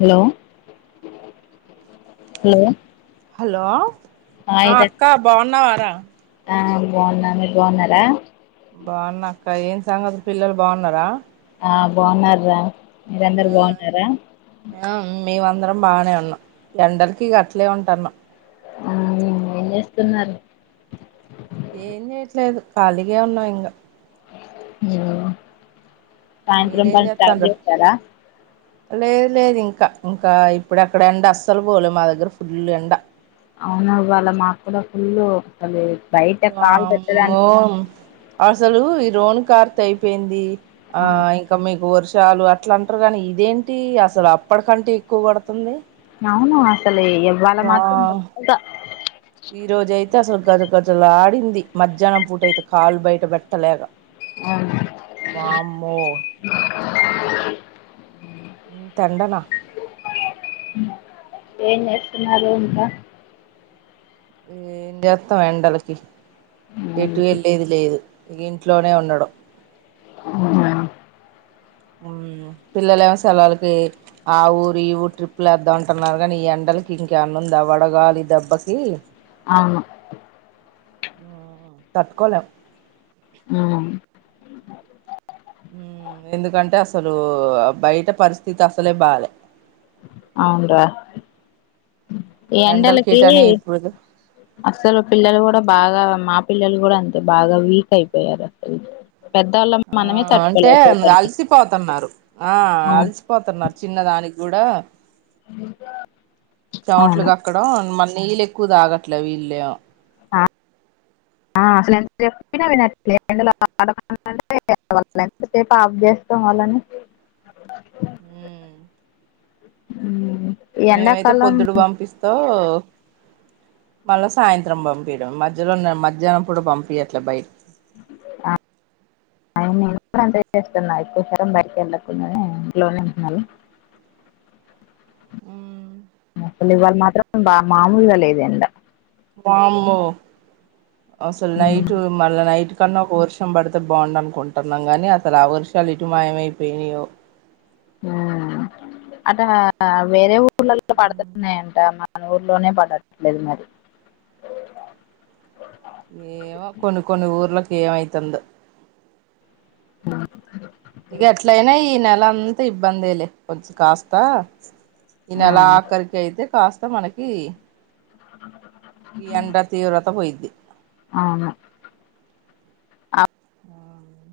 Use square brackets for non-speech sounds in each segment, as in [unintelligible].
Hello hello hello ఆ అక్క బాగున్నా వారా ఆ బాగున్న మీరు బాగున్నారా బాగున్నా అక్క ఏం సంగతుల్ పిల్లలు బాగున్నారా ఆ బాగున్నారా. మీరందరు బాగున్నారా? ఆ మేమందరం బాగానే ఉన్నా. ఎండలకి గట్లే ఉంటున్నాం. ఉమ్, ఏం జేస్తున్నారు? ఏం చేయట్లేదు. ఖాళీగా ఉన్నాం ఇంగా ఉమ్ సాయంత్రం మీరేం పని స్టార్ట్ చేత్తాండ్రు చేసారా? లేదు లేదు. ఇంకా ఇంకా ఇప్పుడు అక్కడ ఎండ అస్సలు పోలే మా దగ్గర ఫుల్ ఎండ అవునా ఇవాళ మాకు కూడా ఫుల్ అదే వామ్మో అసలు ఈ రోన్ కార్త్ అయిపోయింది. ఆ అవును ఇంకా మీకు వర్ష్ చాలు అట్లా అంటారు కానీ ఇదేంటి అసలు అప్పటికంటే ఎక్కువ పడుతుంది. అవునా అసలే ఇవాళ మాత్రం వా బాగా ఈ రోజు అయితే అసలు గజ గజలాడింది. మధ్యాహ్నం పూటయితే కాళ్ళు బయట పెట్టలేక అవును, వామ్మో ఇంత ఎండనా! ఏం చేస్తాన్నారు? ఇంకా ఏం జేత్తం ఎండలకి ఎటు ఎళ్ళేది లేదు. ఇగ ఇంట్లోనే ఉండడం ఉమెన్ ఉమ్ పిల్లలు ఏమో సెలవులకి ఆ ఊరు, ఈ ఊరు ట్రిప్ లేద్దామ అంటున్నారు. కానీ ఈ ఎండ లకి ఇంకా ఏమన్నా ఉందా? వడగాలి దెబ్బకి అవును. తట్టుకోలేం. ఉమ్ ఉమ్ ఎందుకంటే అసలు బయట పరిస్థితి అసలే బాలే. అవును రా. ఈ ఎండలకి ఎటనే ఇప్పుడు అసలు పిల్లలు కూడా బాగా మా పిల్లలు కూడా అంతే బాగా వీక్ అయిపోయారు. అసలు పెద్దవాళ్ళం మనమే ఆ అంటే తట్టుకోలేకపోతున్నాం అలసిపోతున్నారు. ఆ అవును అలసిపోతున్నారు చిన్నదానికి కూడా అవును చెమట్లుకక్కడం మన్ నీళ్ళు ఎక్కువ తాగట్లే వీళ్ళేం. ఆ అసలు ఎంత చెప్పిన వినట్లే ఎండలో అడకండి అంటే ఏ [inaudible] ఎంతసేపు ఆఫ్ జేస్తం వాళ్లని ఉమ్ ఉమ్ ఈ మేమైతే ఎండాకాలం పొద్దుడు పంపిస్తాం. మళ్ళా సాయంత్రం పంపియడం మధ్యలో ఉన్న మధ్యాహ్నం పూట పంపియట్లే బయ ఆ ఆయన నేను కూడా అంతే చేస్తున్నా ఎక్కువశాతం బయటకి వెళ్ళకుండానే ఇంట్లోనే ఉన్నది. [inaudible] ఉమ్ అసలు ఇవాళ మాత్రం బా మామూలుగా లేదు. ఎండ వామ్మో! అసలు ఉమ్, నైట్ మళ్ళ నైటు కన్నా ఒక వర్షం పడితే బాగుండు అనుకుంటున్నాం. గాని అసలు ఆ వర్షాలు ఏటు మాయమైపోయినాయో? ఉమ్ అట్ట వేరే ఊర్ల ల్ల పడుతున్నాయంట. మన ఊర్లోనే పడట్లేదు మరి ఏమో కొన్ని కొన్ని ఊర్లక్ ఏమైతుందో ఆ ఇగ అట్లైన ఈ నెల అంతా ఇబ్బందేలే కొంచెం కాస్త ఈ ఆ నెలా ఆఖరికైతే కాస్త మనకి అ ఈ ఎండ తీవ్రత పోయిద్ది. అవును ఆ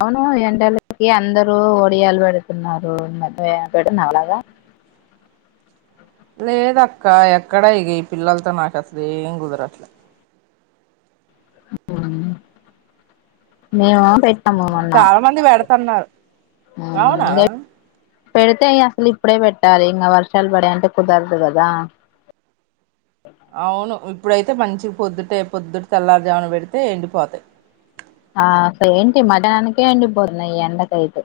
ఏమో ఎండలకి అందరూ ఒడియాలు పెడుతున్నారు. [unintelligible] అలాగా అ లేదక్క ఎక్కడ ఇగ ఈ పిల్లల్తో నాక్ అసలేం కుదరట్ల మ్ మేము పెట్టాము మొన్నా తన్నారు మ్ పెడ్తే ఇయ్యాలి. ఇప్పుడే పెట్టాలి ఇంగ వర్షాలు పడే అంటే కుదరదు కదా అవును ఇప్పుడైతే మంచి పొద్దుటే పొద్దుట్ తెల్లారుజామున పెడ్తే ఎండిపోతయి. ఆ అసలేంటి మధ్యనానికే ఎండిపోతున్నయి ఈ ఎండకైతే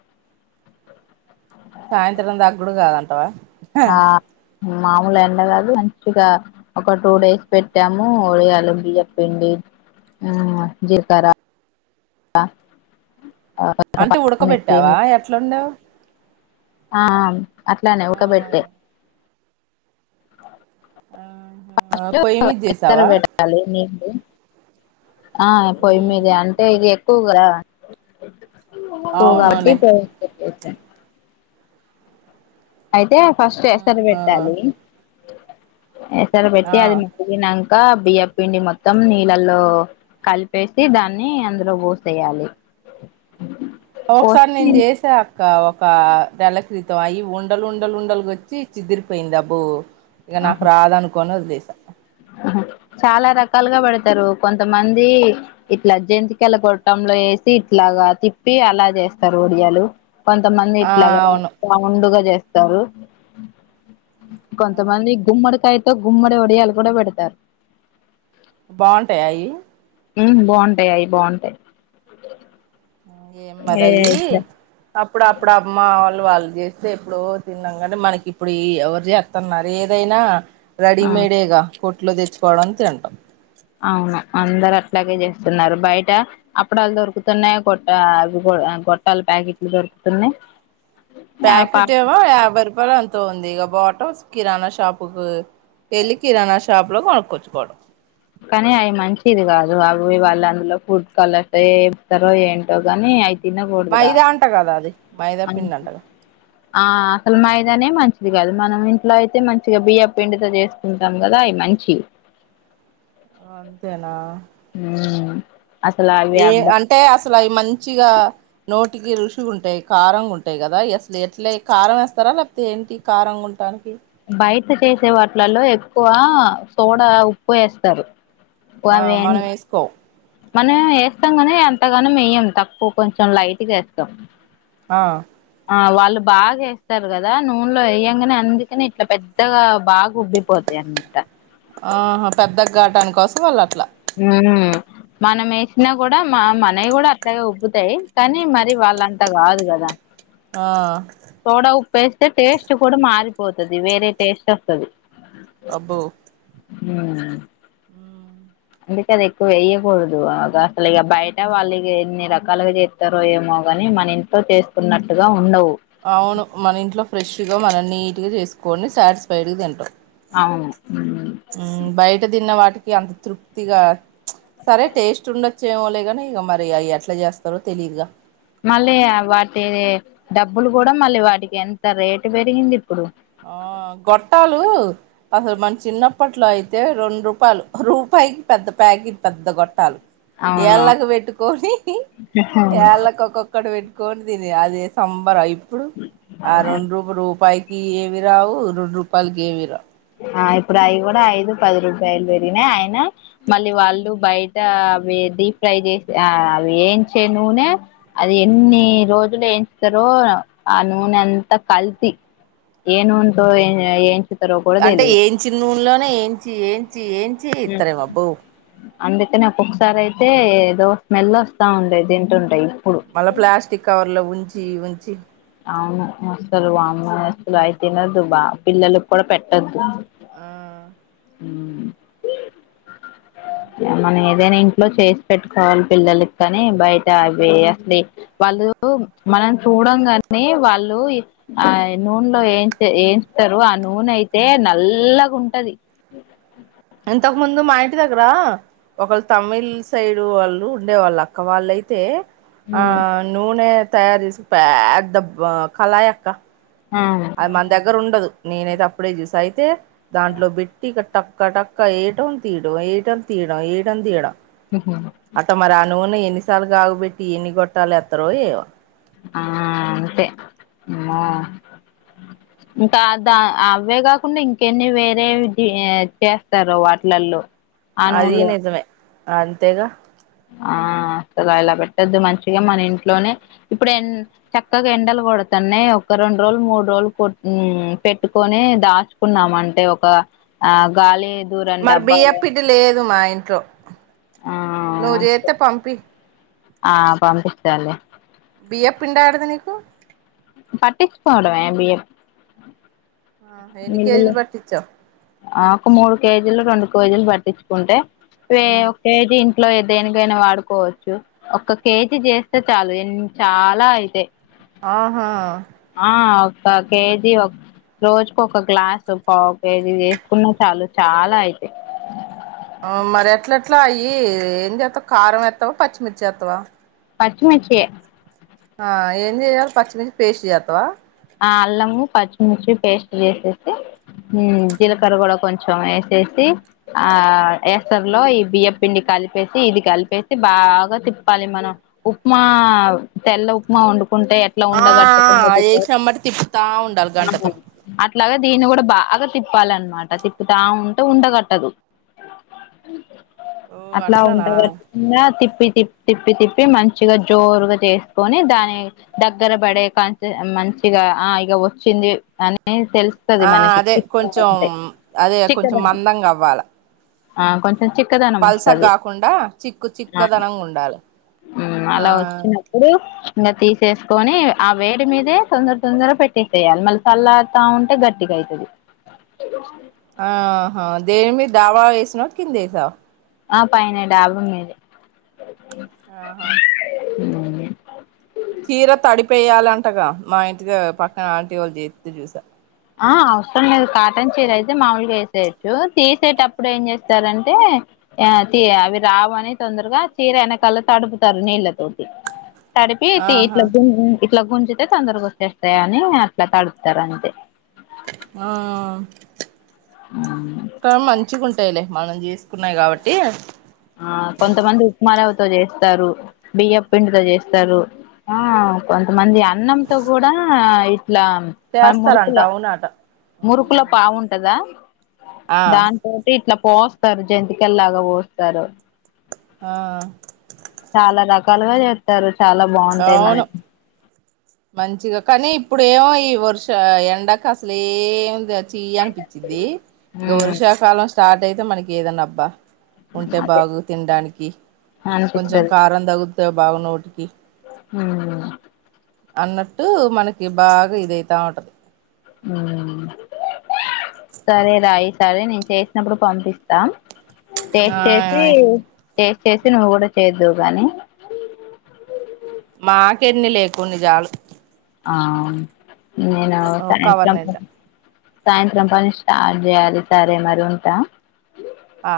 సాయంత్రం దాక్ గుడ కాదంటవ ఆ మామూల్ ఎండ కాదు మంచిగా ఒక టూ డేస్ పెట్టాము ఒడియాల బియ్యం పిండి ఆ జిల్కర అ అంటే ఉడకపెట్టావా ఎట్లొండావ్? ఆ అట్లనే ఉడక పెట్టే ఆ ఫస్ట్ పొయ్యి మీద ఎసరు చేసావా పెట్టాలి నీళ్లు ఆ పొయ్యి మీదే అంటే ఇది ఎక్కు కదా ఎక్కో కాబట్టి అవునులే పొయ్యి మీద పెట్టేసా అయితే ఫస్ట్ ఎసర్ ఆహా పెట్టాలి. ఎసర్ పెట్టి ఆ అది మరిగి నం కా బియ్యప్ పిండి మొత్తం నీళ్ళల్లో కలిపేసి దాన్ని అందులో పోసేయాలి. అ ఒకసార్ నేన్ చేసా కా ఒక నెల క్రితం అయి ఉండల్ ఉండల్ ఉండలుగొచ్చి చిదిరిపోయింది అబ్బో ఇగ నాక్ రాద్ అనుకోన్ వదిలేయ్ చాలా రకాలుగా పడ్తరు కొంతమంది ఇట్ల జంతికల గొట్టం లో ఏసి ఇట్లగా తిప్పి అలా చేస్తారు ఒడియాలు. కొంతమంది ఆ ఇట్లాగా అవును రౌండుగ చేస్తారు. కొంతమంది గుమ్మడికాయతో గుమ్మడి ఒడియాలు గుడా పెడ్తారు. బాగుంటయా అయి? మ్ బాగుంటయి అయి బాగుంటయి. ఏ మరయ్యి అప్పుడు అప్పుడు అమ్మ వాళ్ళు వాళ్ చేస్తే ఎప్పుడో తిన్నాం గని మనకిప్పుడు ఈ ఎవర్ చేస్తున్నారు ఏదైనా ఆ రెడీమేడేగా కొట్లో తెచ్చుకోవడం తింటాం. అవును అందర ట్లాగే చేస్తున్నారు. బైటా అప్పడాలు దొరుకుతున్నయి కొట్ట గొట్టాల ప్యాకెట్లు దొ తున్నయి. ప్యాకెట్ ఏమో యాభై రూపాలో ఎంతో ఉంది ఇగ బాటమ్స్ కిరాణా షాపు కు పెళ్లి కిరాణా షాప్ లో కొనుకొచ్చుక్కోవడం కానీ అయి మంచిది కాదు అవి వాళ్ళ అందులో ఫుడ్ కలర్స్ ఏం ఇత్తరో ఏంటో గని అయి తిన కూడదురా మైదా అంట కదా అది మైదా అని పిండి అంటగా ఆ అసలు మైదనే మంచిది కాదు మనం ఇంట్లో అయితే మంచిగ బియ్యం పిండితో చేసుకుంటాం కదా అయి న మంచివి అంతేనా ఉమ్ అసలు అవి ఏ అబ్బా అంటే అసలు అయి మంచిగా నోట్ టికి రుషి ఉంటయి కారంగ ఉంటాయి కదా, అసలు ఎట్లే కారం ఏస్తరా లేకపోతే ఏంటి కారంగా ఉంటానికి బయట చేసే వాటిలలో ఎక్కువ సోడా, ఉప్పు ఏస్తారు. ఆ మనం ఏసుకోమ్ మనం ఏస్తాం కానీ ఎంతగనం ఎయ్యం తక్కువ కొంచెం లైట్గా ఏస్తం ఆ ఆ వాళ్ళు బాగా ఏస్తారు కదా నూనెలో ఏయంగనే అందుకనే ఇట్ల పెద్దగా బాగా ఉబ్బిపోద్దీ అదే అనుకుంట ఆహా పెద్దగ్గాటాని కోసం వాళ్ళు అట్లా హ్మ్ మనం ఏసినా కూడా మా మనయి కూడా అట్లనే ఉబ్బుతయి, కానీ మరి వాళ్ళంతా కాదు కదా ఆ తోడా ఉప్పేస్తే టేస్ట్ కూడా మారి పోతది వేరే టేస్ట్ వస్తది ఉమ్ ఆ అందుకదే ఎక్కువ వేయకూడదు ఆ గ అసలు ఇగ బయట వాళ్ళు ఇగ ఎన్ని రకాలుగా చేస్తారో ఏమో గని నీ మన ఇంట్లో చేస్తున్నట్టుగా ఉండవు అవును మన ఇంట్లో ఫ్రెష్ గా మనం నీట్ గా చేసుకోని సాటిస్ఫైడ్ గా తింటాం. అవును ఉమ్ బయట తిన్న వాటికి అంత తృప్తిగా సరే టేస్ట్ ఉండొచ్ చేయములేగనీ ఇగ మరి అయి ఎట్లా చేస్తారో తెలియదుగ మళ్ళీ వాటి డబ్బులు కూడా మళ్ళీ వాటికి ఎంత రేటు పెరిగింది ఇప్పుడు ఆ గొట్టాలు అసలు మన చిన్నప్పట్లో అయితే రెండు రూపాయలు, రూపా పైకి పెద్ద ప్యాగి పెద్ద గొట్టాలు అవును ఏళ్ళకు పెట్టుకొని యాళ్ళకు ఒక్కక్కటి పెట్ తోటి తిరీయా అది సంబరం ఇప్పుడు ఆ రెండు రూ రూపాయి కి ఏమీరావు రెండు రూపాయలకి ఏమీరావు ఆ ఇప్పుడు అయి కూడా ఐదు పది రూపాయలు పెరిగినై ఆయన మళ్ళీ వాళ్ళు బయట అవి డీ ఫ్రై చేసి ఆ వేయించే నూనె అది ఎన్ని రోజులు ఏయించుతరో ఆ నూనె అంత కల్తీ ఏ నూనె తో ఏ ఎంచుతరో అంటే ఏంచిన ఊన్లోనే ఏంచి ఏంచి ఏంచి ఇత్తరేమో అబ్బో అందుకని ఒక్కొక్కసారైతే ఏదో స్మెల్ వస్తా ఉండే తింటుంటే ఇప్పుడు మల్ల ప్లాస్టిక్ కవర్లో ఉంచి ఉంచి అవును అసలు వామ్మో అసలు అయి తినద్దు బా పిల్లలకు కూడా పెట్టద్దు ఆ ఉమ్ మనం ఏదైనా ఇంట్లో చేసి పెట్టుకోవాలి పిల్లలకి కాని బయట అవి అసలి వాళ్ళు మనం చూడం కన్ నే వాళ్ళు ఆ నూండ్లో ఏ ఏంచూతారు ఆ నూనె అయితే నల్ల గుంటది ఇంతక ముందు మా ఇంటి దగ్గరా ఒకళ్ళు తమిళ్ సైడ్ వాళ్ళు ఉండేవాళ్ళు అక్క వాళ్ళైతే ఆ నూనె తయార్ జేసే పెద్ద కలాయక్క ఆ అది మన దగ్గర ఉండదు నేనైతే అప్పుడే జూసా అయితే దాంట్లో బెట్టి ఇక టక్క టక్క ఏయటం తీయడం ఏయటం తీయడం ఏయటం తీయడం అట్ట మరి అనూనే ఎన్నిసార్లు గాగబెట్టి ఎన్ని గొట్టాలే త్తరో ఏమొ ఆ అంతే అమ్మొ ఇంకా ద అవే గాకుండా ఇంకెన్ని వేరే ది చేస్తారు వాట్లల్లో అదీ నిజమే అంతేగా ఆ ఇలా పెట్టొద్దు మంచిగా మన ఇంట్లోనే ఇప్పుడు ఎన్ చక్కగా ఎండలు కొడతన్నాయ్ ఒక రెండ్రోజులు మూడు రోజులు కొట్ పెట్టుకొని దాచుకున్నాం అంటే ఒక ఆ గాలి దూరం మరి బియ్య డబ్బాలో పిండిలేదు మా ఇంట్లో ఆ నువ్వు జేత్తే పంపి ఆ పంపిత్తాలే బియ్యపిండి యాడిది నీకు పట్టిచ్చు కోవడమే బియ్యం ఆ ఎన్ని కేజీలు బట్టిచ్చావ్ ఆ ఒక మూడు కేజీలు రెండు కేజీలు బట్టిచ్చుకుంటే ఉమ్ ఒక కేజీ ఇట్లో ఏ దేనికైనా వాడుకోవచ్చు ఒక్క కేజీ జేస్తే చాలు ఎన్ చాలా అయ్ తే ఆహా పావ్ కేజీ ఒక్ రోజుకొక గ్లాసు పావ్ కేజీ వీళ్ళు జేసుకున్నా చాలు చాలా అయితే ఆవ్ మరి ఎట్లెట్ల అయ్యీ ఏం జేత్తావ్ కారం ఎత్తవా పచ్చిమిర్చి ఏత్తవా పచ్చిమిర్చి ఏ ఆ ఏం జేయాలి పచ్చిమిర్చి ఫేస్టు జేత్తవా ఊరికే పేస్ట్ జేసేసి ఉ జీలకర్ర గూడా కొంచెం ఏసేసి ఆ ఏసర్లో ఈ బియ్య పిండి కలిపేసి ఇది కలిపేసి బాగా తిప్పాలి మనం ఉప్మా తెల్ల ఉప్మా వొండు కుంటే ఎట్లా ఉండగట్టుకుండ దిప్పే కాబట్టి తిప్పుతా ఉండల్ల గంటతో అట్లాగే దీన్ని గూడా బాగా తిప్పాలన్నమాట తిప్పుతా ఉంటే ఉండగట్టదు ఓ అట్లా ఉండ అట్లనా గట్టు కున్యా తిప్పి తిప్పి తిప్పి మంచిగా జోరు గా చేసుకొని దాన్ని దగ్గర బడే కాంచి మం మంచిగా ఆ ఇగ వచ్చింది అని అని తెలుస్తది ఆ మనకి అదే తిప్పతా కొంచెం వుంటే అదే కొంచెం చిక్కదనం ఆ కొం పల్సగ్గాకుండా చిక్కు చిక్కదనంగా ఉండాలె ఉ అలా వచ్చినప్పుడు ఇంగ తీసేసుకొని ఆ వేడి మీదే కొంచెం తొందరగా పెట్టేసేయాలి మళ్ళ సల్లార్తా ఉంటే గట్టిగైతది ఆహా దేని మీద దావా వేసినావ కింద ఏసావ ఆ పైనే డాబా మీదే ఆహా ఊ చీర తడిపేయాలంటగా మా ఇంటిగా పక్కన ఆంటీ వాళ్ళు చేత్ చూసా ఆ అవసరం లేదు కాటన్ చీర అయితే మాముూలుగా వేసేయొచ్చు తీసేటప్పుడు ఏం చేస్తారంటే ఆ తీ అవి రావుని తొందరగా చీర వెనకల్లో తడుపుతారు నీళ్ళతోటి తడిపి ఆహా ఇట్లా గు ఇట్లా గుంజితే తొందరగా వచ్చేస్తాయ అని అట్లా తడుపుతరు అంతే ఆ క మంచిగుంటయిలే మనం చేసుకున్నయి కాబట్టి ఆ కొంతమంది ఉప్మారవ్యతో చేస్తారు బియ్యం పిండితో చేస్తారు ఆ కొంతమంది అన్నంతో కూడా ఇట్లా మరి చేస్తారంట మురుకులో అవునట మురుకులో పావుంటందా ఆ దాంతోటి ఇట్లా పోస్తారు జంతికలలాగా పోస్తారు ఆ చాలా రకాలుగా చేస్తారు చాలా బావుంటాయి అని అవును మంచిగా కానీ ఇప్పుడు ఏమో ఈ వర్ష ఎండాక అసలు ఎందచ్ తీయ అనిపించింది ఇక వర్షాకాలం స్టార్ట్ అయితే మనకి ఏదన్నా అబ్బా ఉంటే అదే బాగు తినడానికి కొంచెం అనిపిస్తది కారం తగుతే బాగు నోటికి ఉమ్ అన్నట్టు మనకి బాగా ఇదయితా ఉంటది ఉమ్ సరే రయి సరే నేను చేసినప్పుడు పంపిస్తాం ఆ టేస్ట్ చేసి టేస్ట్ చేసి నువ్వు కూడా చేద్దువు గానీ మాకెన్నిలే కొన్ని చాలు ఆ నేను ఒక కవర్ సాయంత్రం నిండా సాయంత్రం పని స్టార్ట్ చేయాలి సరే మరి ఉంటా ఆ